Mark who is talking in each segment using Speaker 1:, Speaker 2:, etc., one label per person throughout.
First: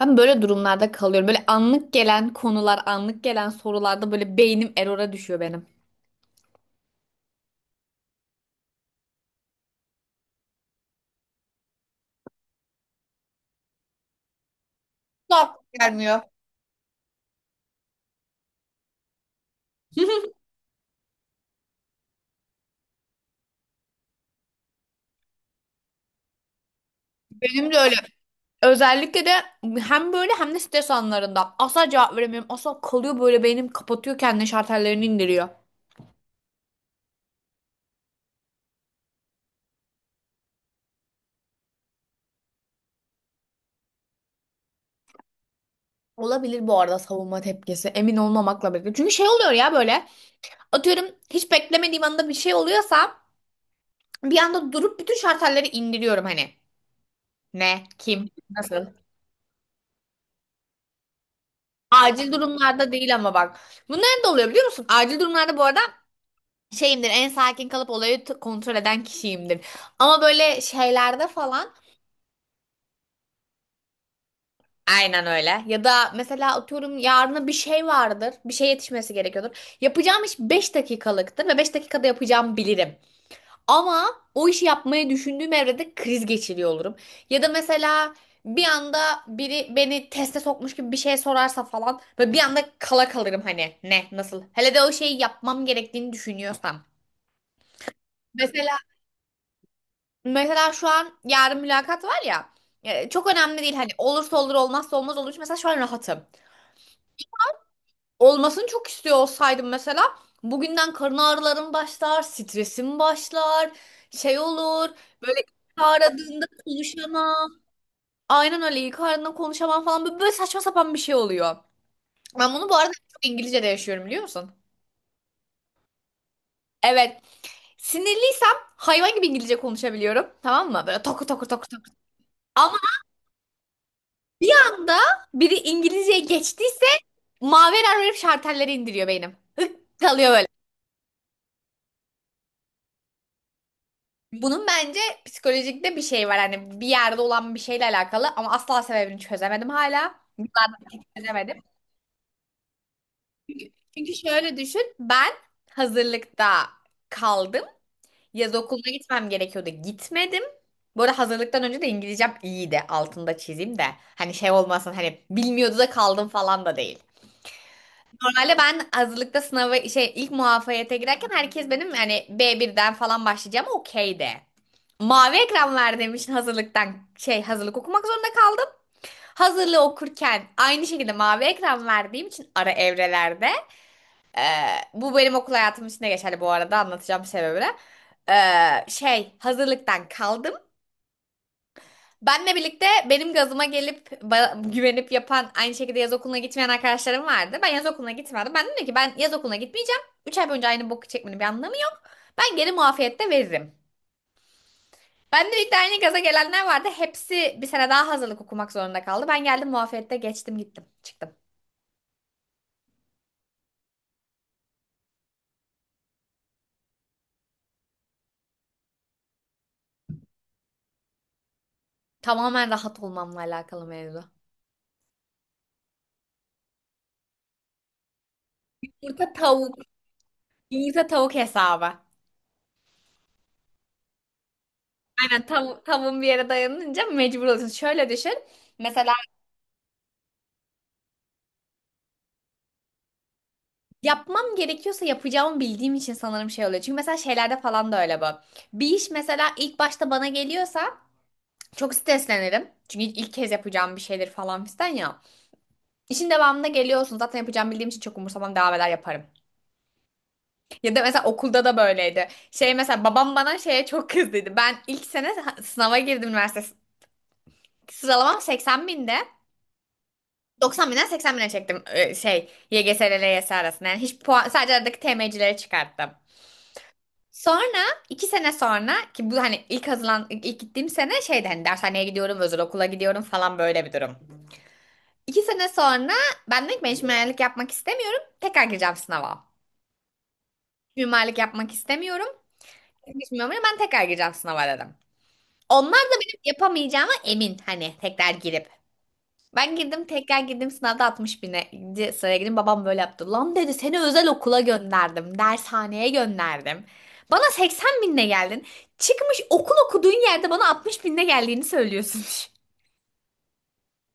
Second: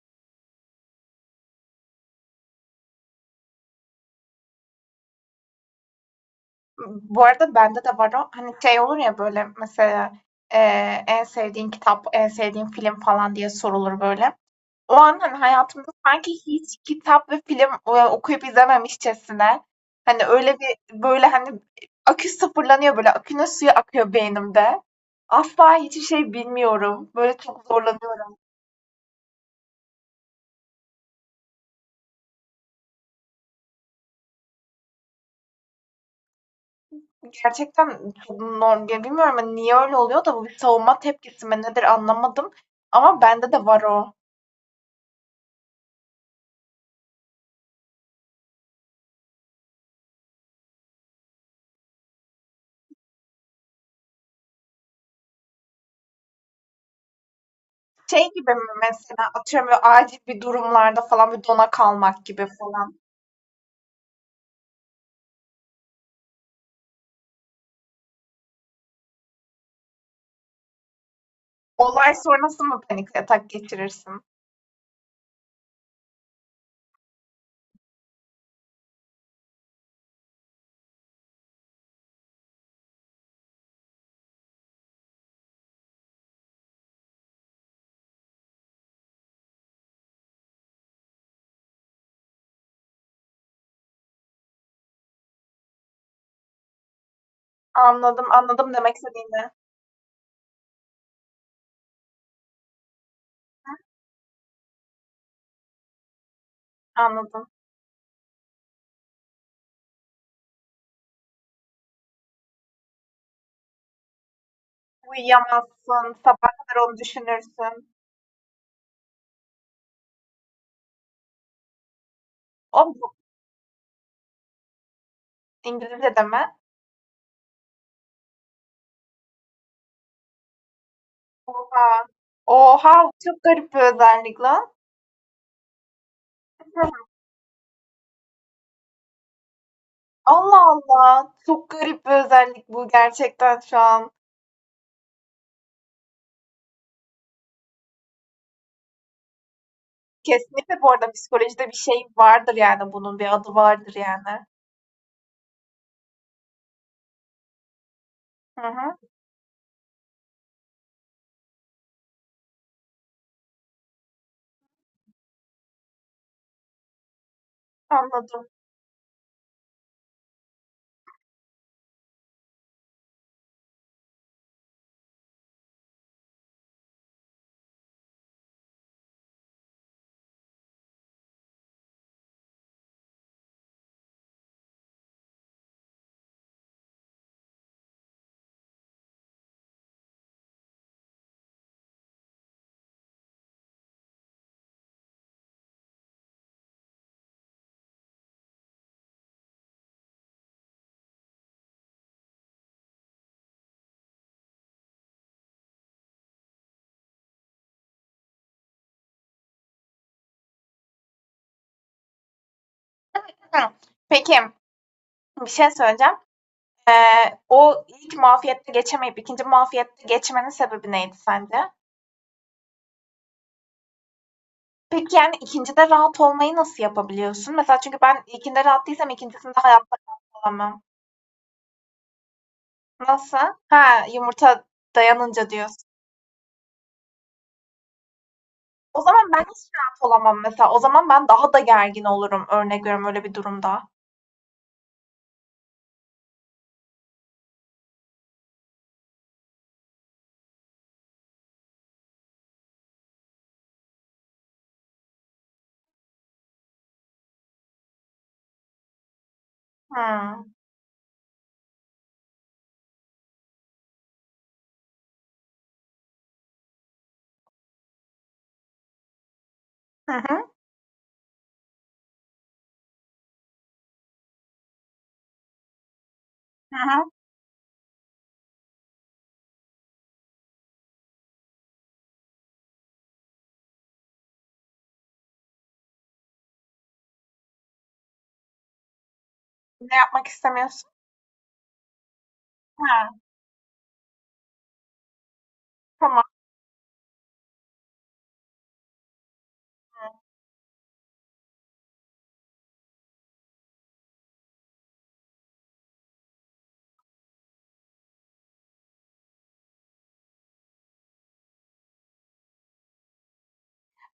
Speaker 1: Ben böyle durumlarda kalıyorum. Böyle anlık gelen konular, anlık gelen sorularda böyle beynim erora düşüyor benim.
Speaker 2: Bu arada bende de var o. Hani şey olur ya böyle mesela e, en sevdiğin kitap, en sevdiğin film falan diye sorulur böyle. O an hani hayatımda
Speaker 1: Gelmiyor.
Speaker 2: sanki hiç kitap ve film okuyup izlememişçesine hani öyle bir böyle hani akü sıfırlanıyor böyle akünün suyu akıyor beynimde. Asla hiçbir şey bilmiyorum. Böyle çok
Speaker 1: Benim de öyle.
Speaker 2: zorlanıyorum.
Speaker 1: Özellikle de hem böyle hem de stres anlarında. Asla cevap veremiyorum. Asla kalıyor böyle beynim kapatıyor kendini şartellerini indiriyor.
Speaker 2: Gerçekten çok normal. Bilmiyorum hani niye öyle oluyor da bu bir savunma tepkisi mi nedir anlamadım. Ama bende de var o.
Speaker 1: Olabilir bu arada savunma tepkisi. Emin olmamakla birlikte. Çünkü şey oluyor ya böyle. Atıyorum hiç beklemediğim anda bir şey oluyorsa bir anda durup bütün şartelleri indiriyorum hani. Ne? Kim?
Speaker 2: Şey gibi mi
Speaker 1: Nasıl?
Speaker 2: mesela atıyorum böyle acil bir durumlarda falan bir dona kalmak
Speaker 1: Acil
Speaker 2: gibi
Speaker 1: durumlarda
Speaker 2: falan.
Speaker 1: değil ama bak. Bunların da oluyor biliyor musun? Acil durumlarda bu arada şeyimdir en sakin kalıp olayı kontrol eden kişiyimdir. Ama böyle şeylerde falan
Speaker 2: Olay sonrası mı panik atak geçirirsin?
Speaker 1: aynen öyle. Ya da mesela atıyorum yarına bir şey vardır. Bir şey yetişmesi gerekiyordur. Yapacağım iş 5 dakikalıktır ve 5 dakikada yapacağımı bilirim. Ama o işi yapmayı düşündüğüm evrede kriz geçiriyor olurum. Ya da mesela bir anda biri beni teste sokmuş gibi bir şey sorarsa falan ve bir anda kala kalırım hani ne nasıl. Hele de o şeyi yapmam gerektiğini düşünüyorsam.
Speaker 2: Anladım, anladım
Speaker 1: Mesela
Speaker 2: demek istediğini.
Speaker 1: Mesela şu an yarın mülakat var ya. Çok önemli değil hani olursa olur olmazsa olmaz olur. Mesela şu an rahatım.
Speaker 2: Anladım.
Speaker 1: Olmasını çok istiyor olsaydım mesela bugünden karın ağrılarım başlar, stresim başlar, şey olur. Böyle ilk
Speaker 2: Uyuyamazsın,
Speaker 1: aradığında
Speaker 2: sabah kadar onu
Speaker 1: konuşamam.
Speaker 2: düşünürsün.
Speaker 1: Aynen öyle ilk aradığında konuşamam falan böyle, böyle saçma sapan bir şey oluyor. Ben bunu bu
Speaker 2: O
Speaker 1: arada
Speaker 2: bu
Speaker 1: çok İngilizce'de yaşıyorum biliyor musun?
Speaker 2: İngilizce de mi?
Speaker 1: Evet. Sinirliysem hayvan gibi İngilizce konuşabiliyorum. Tamam mı? Böyle toku toku toku toku.
Speaker 2: Oha.
Speaker 1: Ama
Speaker 2: Oha, bu çok garip bir özellik lan.
Speaker 1: anda biri İngilizceye geçtiyse
Speaker 2: Hı.
Speaker 1: Maver verip şartelleri indiriyor benim. Kalıyor böyle.
Speaker 2: Allah Allah. Çok garip bir özellik bu gerçekten şu an.
Speaker 1: Bunun bence psikolojikte bir şey var. Hani bir yerde olan bir şeyle alakalı ama asla sebebini çözemedim hala.
Speaker 2: Kesinlikle bu arada
Speaker 1: Çözemedim.
Speaker 2: psikolojide bir şey vardır yani bunun bir adı vardır
Speaker 1: Çünkü
Speaker 2: yani.
Speaker 1: şöyle düşün. Ben hazırlıkta kaldım. Yaz
Speaker 2: Hı
Speaker 1: okuluna
Speaker 2: hı,
Speaker 1: gitmem gerekiyordu. Gitmedim. Bu arada hazırlıktan önce de İngilizcem iyiydi. Altında çizeyim de. Hani şey olmasın hani bilmiyordu da kaldım falan da değil.
Speaker 2: anladım.
Speaker 1: Normalde ben hazırlıkta sınavı şey ilk muafiyete girerken herkes benim yani birden falan başlayacağım okeydi. Mavi ekran ver demiş hazırlıktan şey hazırlık okumak zorunda kaldım. Hazırlığı okurken aynı şekilde mavi ekran verdiğim için ara evrelerde e, bu benim okul hayatım için de geçerli bu arada anlatacağım sebebini. Şey hazırlıktan kaldım. Benle birlikte benim gazıma gelip güvenip yapan aynı şekilde yaz okuluna gitmeyen arkadaşlarım vardı. Ben yaz okuluna gitmedim. Ben dedim ki ben yaz okuluna gitmeyeceğim. 3 ay boyunca aynı boku çekmenin bir anlamı yok. Ben geri muafiyette veririm. Ben de birlikte aynı gaza gelenler vardı. Hepsi bir sene daha hazırlık okumak zorunda kaldı. Ben geldim muafiyette geçtim gittim çıktım.
Speaker 2: Hımm. Peki, bir şey söyleyeceğim. O ilk muafiyette geçemeyip ikinci muafiyette geçmenin sebebi neydi sence?
Speaker 1: Tamamen rahat olmamla alakalı mevzu.
Speaker 2: Peki, yani, ikincide rahat olmayı nasıl yapabiliyorsun? Mesela çünkü ben ilkinde rahat değilsem
Speaker 1: Yumurta
Speaker 2: ikincisinde
Speaker 1: tavuk.
Speaker 2: hayatta rahat olamam.
Speaker 1: Yumurta tavuk hesabı.
Speaker 2: Nasıl? Ha, yumurta
Speaker 1: Aynen
Speaker 2: dayanınca
Speaker 1: tav
Speaker 2: diyorsun.
Speaker 1: tavuğun bir yere dayanınca mecbur oluyorsun. Şöyle düşün.
Speaker 2: O
Speaker 1: Mesela
Speaker 2: zaman ben hiç rahat olamam mesela. O zaman ben daha da gergin olurum örnek veriyorum öyle bir durumda.
Speaker 1: yapmam gerekiyorsa yapacağımı bildiğim için sanırım şey oluyor. Çünkü mesela şeylerde falan da öyle bu. Bir iş mesela ilk başta bana geliyorsa çok streslenirim. Çünkü ilk kez yapacağım bir şeydir falan fistan ya. İşin devamında geliyorsun. Zaten yapacağımı bildiğim için çok umursamam devam eder yaparım.
Speaker 2: Hımm.
Speaker 1: Ya da mesela okulda da böyleydi. Şey mesela babam bana şeye çok kızdıydı. Ben ilk sene sınava girdim üniversite. Sıralamam 80 binde.
Speaker 2: Hı hı.
Speaker 1: 90 binden 80 bine çektim şey YGS ile LYS arasında. Yani hiç puan sadece aradaki TM'cileri çıkarttım.
Speaker 2: Hı hı.
Speaker 1: Sonra iki sene sonra ki bu hani ilk hazırlan ilk ilk gittiğim sene şeydi hani dershaneye gidiyorum, özel okula gidiyorum falan böyle bir durum. İki sene sonra ben dedim ki ben hiç mimarlık yapmak istemiyorum. Tekrar gireceğim sınava.
Speaker 2: Ne yapmak istemiyorsun?
Speaker 1: Mimarlık yapmak istemiyorum.
Speaker 2: Ha,
Speaker 1: Hiç mimarlık ben tekrar gireceğim sınava dedim. Onlar da
Speaker 2: tamam.
Speaker 1: benim yapamayacağıma emin hani tekrar girip. Ben girdim tekrar girdim sınavda 60 bine sıraya girdim. Babam böyle yaptı. Lan dedi seni özel okula gönderdim. Dershaneye gönderdim. Bana 80 binle geldin. Çıkmış okul okuduğun yerde bana 60 binle geldiğini söylüyorsun.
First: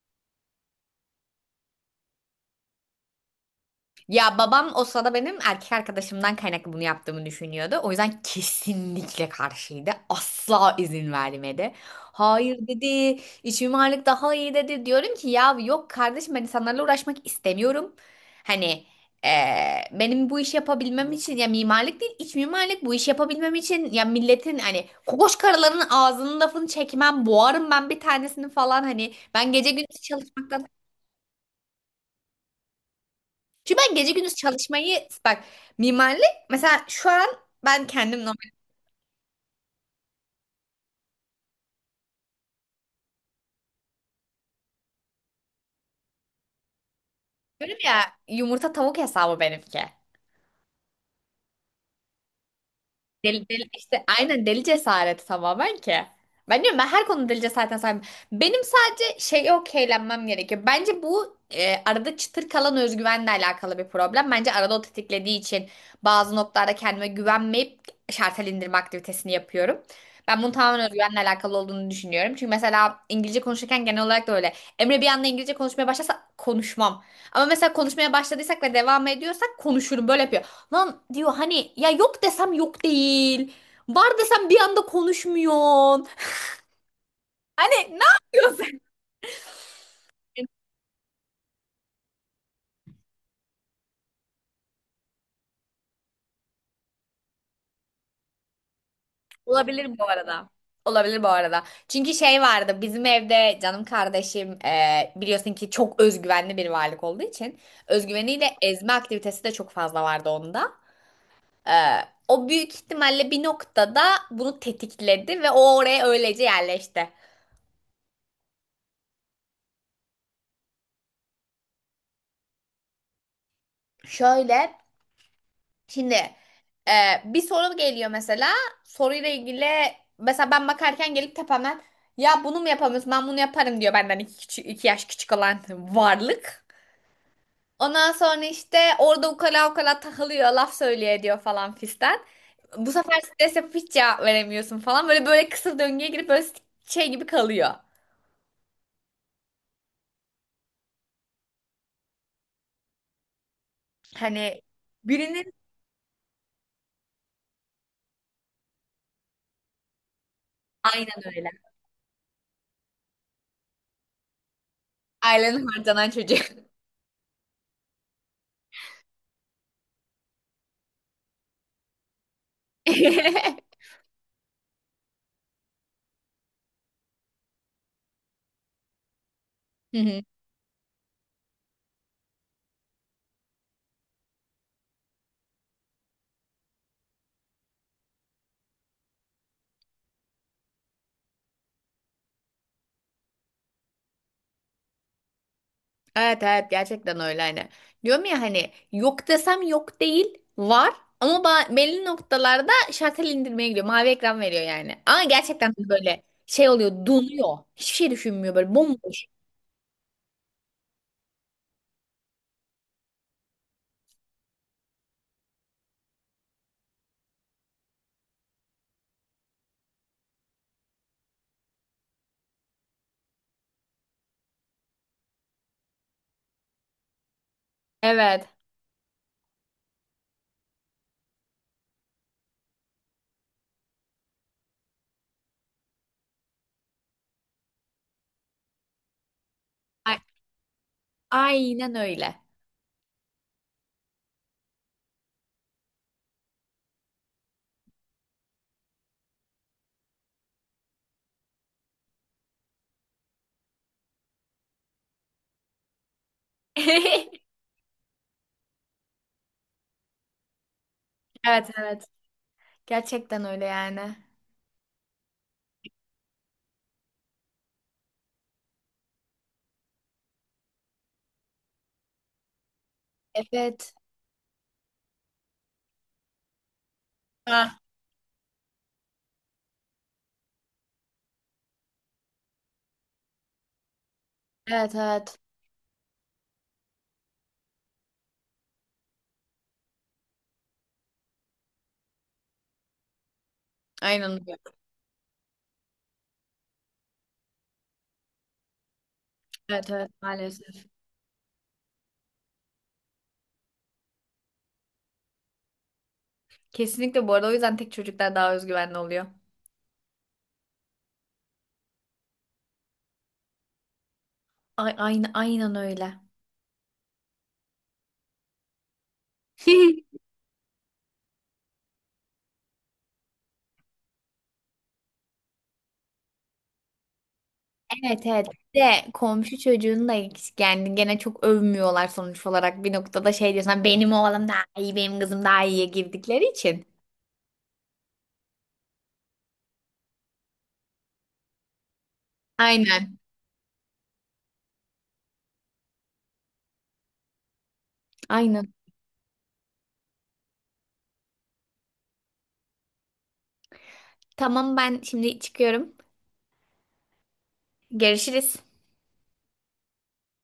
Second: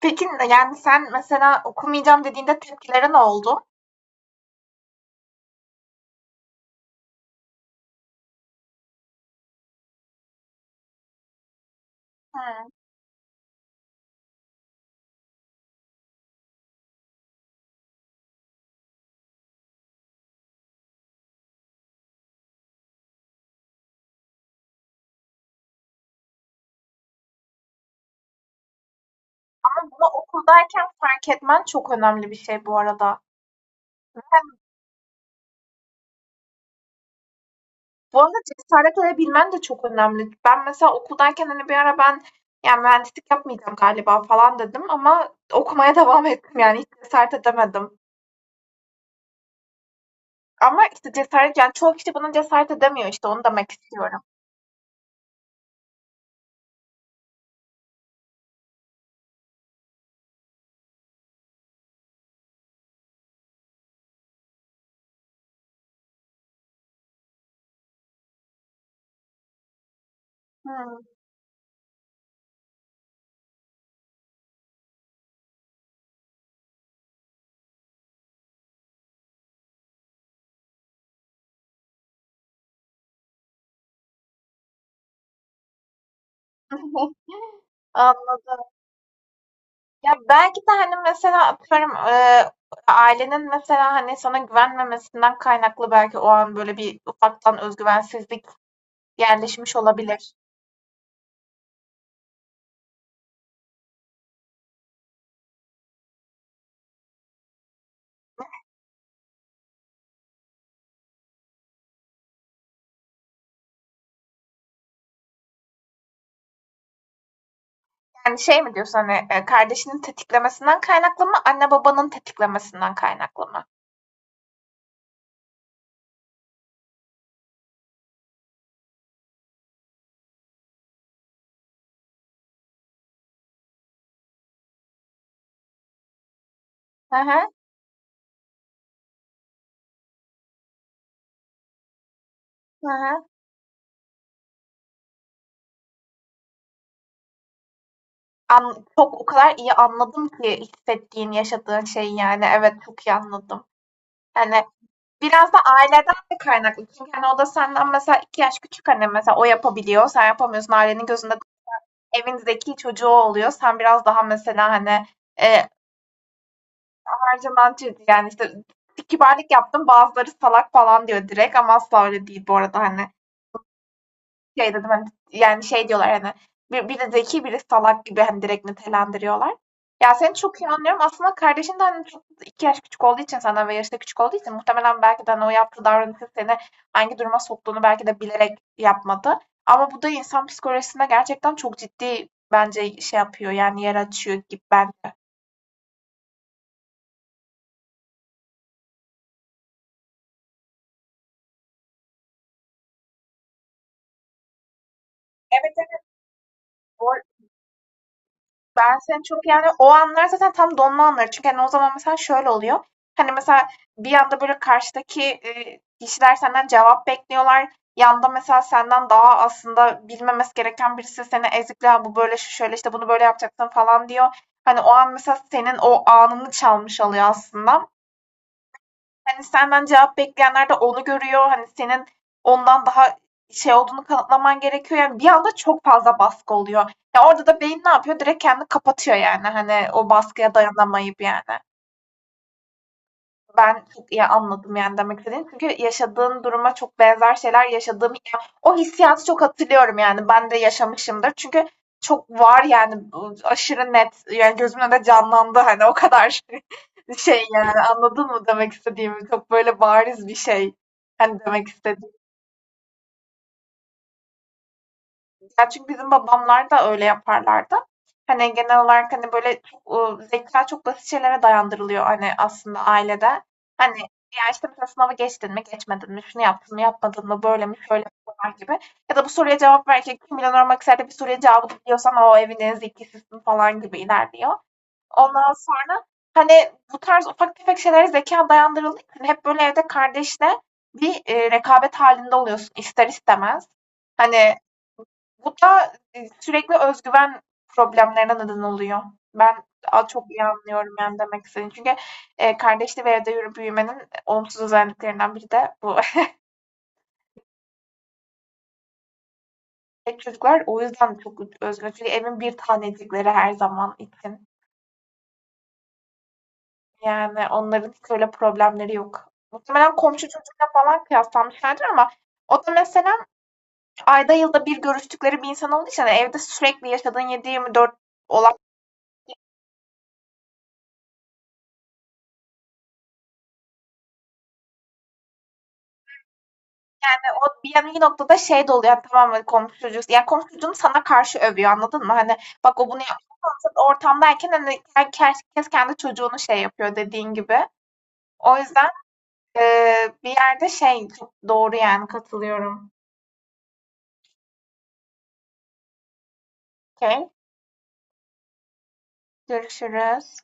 Speaker 2: Peki, yani, sen mesela okumayacağım dediğinde tepkileri ne oldu?
Speaker 1: Ya babam o sırada benim erkek arkadaşımdan kaynaklı bunu yaptığımı düşünüyordu. O yüzden kesinlikle karşıydı. Asla izin vermedi. Hayır
Speaker 2: He.
Speaker 1: dedi, iç mimarlık daha iyi dedi. Diyorum ki ya yok kardeşim ben insanlarla uğraşmak istemiyorum. Hani benim bu işi yapabilmem için ya mimarlık değil iç mimarlık bu işi yapabilmem için ya milletin hani kokoş karıların ağzının lafını çekmem boğarım ben bir tanesini falan hani ben gece
Speaker 2: Ama
Speaker 1: gündüz
Speaker 2: bunu
Speaker 1: çalışmaktan
Speaker 2: okuldayken fark etmen çok önemli bir şey bu arada.
Speaker 1: çünkü ben gece gündüz çalışmayı bak mimarlık mesela şu an ben kendim
Speaker 2: Bu arada
Speaker 1: normal
Speaker 2: cesaret edebilmen de çok önemli. Ben mesela okuldayken hani bir ara ben yani mühendislik yapmayacağım galiba falan dedim ama okumaya devam ettim yani hiç cesaret
Speaker 1: yapıyorum
Speaker 2: edemedim.
Speaker 1: ya yumurta tavuk hesabı benimki.
Speaker 2: Ama işte cesaret yani çoğu kişi buna cesaret edemiyor işte onu
Speaker 1: Deli, deli,
Speaker 2: demek
Speaker 1: işte
Speaker 2: istiyorum.
Speaker 1: aynen deli cesareti tamamen ki. Ben diyorum ben her konuda deli cesaretine sahibim. Benim sadece şey okeylenmem gerekiyor. Bence bu arada çıtır kalan özgüvenle alakalı bir problem. Bence arada o tetiklediği için bazı noktalarda kendime güvenmeyip şartel indirme aktivitesini yapıyorum. Ben bunun tamamen
Speaker 2: Hmm.
Speaker 1: özgüvenle alakalı olduğunu düşünüyorum. Çünkü mesela İngilizce konuşurken genel olarak da öyle. Emre bir anda İngilizce konuşmaya başlasa konuşmam. Ama mesela konuşmaya başladıysak ve devam ediyorsak konuşurum böyle yapıyor. Lan diyor hani ya yok desem yok değil. Var desem bir anda konuşmuyorsun. Hani ne
Speaker 2: Anladım.
Speaker 1: yapıyorsun?
Speaker 2: Ya belki de hani mesela atıyorum ailenin mesela hani sana güvenmemesinden kaynaklı belki o an böyle bir ufaktan özgüvensizlik yerleşmiş
Speaker 1: Olabilir bu
Speaker 2: olabilir.
Speaker 1: arada. Olabilir bu arada. Çünkü şey vardı bizim evde canım kardeşim biliyorsun ki çok özgüvenli bir varlık olduğu için özgüveniyle ezme aktivitesi de çok fazla vardı onda. E, o büyük ihtimalle bir noktada bunu tetikledi ve o oraya öylece yerleşti.
Speaker 2: Yani şey mi diyorsun hani kardeşinin tetiklemesinden kaynaklı mı, anne babanın tetiklemesinden kaynaklı mı?
Speaker 1: Şöyle Şimdi e, bir soru geliyor mesela. Soruyla ilgili mesela ben bakarken gelip tepemden ya bunu mu yapamıyorsun ben bunu yaparım diyor benden iki yaş küçük olan varlık.
Speaker 2: Hı hı,
Speaker 1: Ondan sonra işte orada ukala ukala takılıyor laf söylüyor ediyor falan fistan.
Speaker 2: hı
Speaker 1: Bu sefer
Speaker 2: hı.
Speaker 1: stres yapıp hiç cevap veremiyorsun falan. Böyle böyle kısır döngüye girip böyle şey gibi kalıyor.
Speaker 2: An çok o kadar iyi anladım ki hissettiğin, yaşadığın şeyi yani. Evet, çok iyi anladım.
Speaker 1: Hani
Speaker 2: Yani
Speaker 1: birinin
Speaker 2: biraz da aileden de kaynaklı. Çünkü hani o da senden mesela iki yaş küçük, hani mesela o yapabiliyor, sen yapamıyorsun. Ailenin
Speaker 1: aynen
Speaker 2: gözünde
Speaker 1: öyle.
Speaker 2: evin zeki çocuğu oluyor. Sen biraz daha mesela hani
Speaker 1: Ailenin
Speaker 2: e,
Speaker 1: harcanan çocuğu.
Speaker 2: her zaman ciddi yani işte kibarlık yaptım bazıları salak falan diyor direkt ama asla öyle değil bu arada hani şey dedim hani yani şey diyorlar hani bir, biri zeki biri salak gibi hani direkt nitelendiriyorlar.
Speaker 1: Hı
Speaker 2: Ya
Speaker 1: hı.
Speaker 2: seni çok iyi anlıyorum. Aslında kardeşin de hani çok iki yaş küçük olduğu için senden ve yaşta küçük olduğu için muhtemelen belki de hani o yaptığı davranışı seni hangi duruma soktuğunu belki de bilerek yapmadı. Ama bu da insan psikolojisine gerçekten çok ciddi bence şey yapıyor yani yer açıyor gibi bence.
Speaker 1: Evet evet gerçekten öyle hani. Diyorum ya hani yok desem yok değil var ama belli noktalarda şartel indirmeye gidiyor. Mavi ekran veriyor yani. Ama gerçekten
Speaker 2: Evet,
Speaker 1: hani
Speaker 2: evet,
Speaker 1: böyle şey oluyor
Speaker 2: bu
Speaker 1: donuyor. Hiçbir şey düşünmüyor böyle
Speaker 2: ben seni
Speaker 1: bomboş.
Speaker 2: çok yani o anlar zaten tam donma anları. Çünkü, hani, o zaman mesela şöyle oluyor. Hani, mesela bir anda, böyle, karşıdaki, kişiler senden cevap bekliyorlar. Yanda mesela senden daha aslında bilmemesi gereken birisi seni ezikliyor. "Bu böyle, şu şöyle, işte, bunu böyle yapacaksın." falan diyor. Hani, o an mesela senin o anını çalmış oluyor aslında.
Speaker 1: Evet.
Speaker 2: Hani, senden cevap bekleyenler de onu görüyor. Hani, senin ondan daha şey olduğunu kanıtlaman gerekiyor. Yani, bir anda çok fazla baskı oluyor. Ya, orada da beyin ne yapıyor? Direkt kendini kapatıyor, yani, hani, o
Speaker 1: A-
Speaker 2: baskıya dayanamayıp, yani.
Speaker 1: aynen öyle.
Speaker 2: Ben çok iyi anladım yani demek istediğim. Çünkü yaşadığın duruma çok benzer şeyler yaşadığım ya o hissiyatı çok hatırlıyorum yani ben de yaşamışımdır. Çünkü çok var yani bu aşırı net yani gözümün önünde canlandı hani o kadar şey yani anladın mı demek istediğimi? Çok böyle bariz bir şey hani demek
Speaker 1: Evet evet.
Speaker 2: istediğim.
Speaker 1: Gerçekten öyle yani.
Speaker 2: Ya çünkü bizim babamlar da öyle yaparlardı. Hani genel olarak hani böyle çok, zeka çok basit şeylere dayandırılıyor hani aslında ailede.
Speaker 1: Evet.
Speaker 2: Hani ya, işte, mesela sınavı geçtin mi, geçmedin mi, şunu yaptın mı, yapmadın mı, böyle mi,
Speaker 1: Ha.
Speaker 2: şöyle mi falan gibi ya da bu soruya cevap verirken Kim Milyoner Olmak Ister'de bir soruya cevabı biliyorsan o evin en zekisisin falan gibi ilerliyor.
Speaker 1: Evet evet.
Speaker 2: Ondan sonra, hani, bu tarz ufak tefek şeylere zekâ dayandırıldığı için hep böyle evde kardeşle bir, rekabet halinde oluyorsun ister istemez.
Speaker 1: Aynen
Speaker 2: Hani
Speaker 1: öyle.
Speaker 2: bu da, sürekli özgüven güven problemlerine neden oluyor. Ben
Speaker 1: Evet
Speaker 2: a
Speaker 1: evet
Speaker 2: çok iyi
Speaker 1: maalesef.
Speaker 2: anlıyorum yani demek istediğini. Çünkü, kardeşli bir evde yürü büyümenin olumsuz özelliklerinden biri de bu.
Speaker 1: Kesinlikle bu arada o yüzden tek çocuklar daha özgüvenli oluyor.
Speaker 2: Tek çocuklar o yüzden çok özgür. Çünkü evin bir tanecikleri her zaman için.
Speaker 1: Ay, aynen, aynen öyle.
Speaker 2: Yani onların hiç öyle problemleri yok. Muhtemelen komşu çocuğuyla falan kıyaslanmışlardır ama o da mesela ayda yılda bir görüştükleri bir insan olduğu için, hani, evde sürekli yaşadığın 7/24
Speaker 1: Evet evet.
Speaker 2: olan
Speaker 1: Bir de komşu çocuğunu da yani gene çok övmüyorlar sonuç olarak bir noktada şey diyorsun benim oğlum daha iyi benim kızım daha iyiye girdikleri için.
Speaker 2: yani o bir noktada şey de oluyor yani tamam hani komşu çocuğu yani komşu çocuğunu sana karşı övüyor anladın mı? Hani bak o bunu
Speaker 1: Aynen.
Speaker 2: yapmıyor sen ortamdayken hani herkes kendi çocuğunu şey yapıyor dediğin gibi. O
Speaker 1: Aynen.
Speaker 2: yüzden bir yerde şey çok doğru yani katılıyorum.
Speaker 1: Tamam ben şimdi çıkıyorum.
Speaker 2: Okey.
Speaker 1: Görüşürüz.
Speaker 2: Görüşürüz.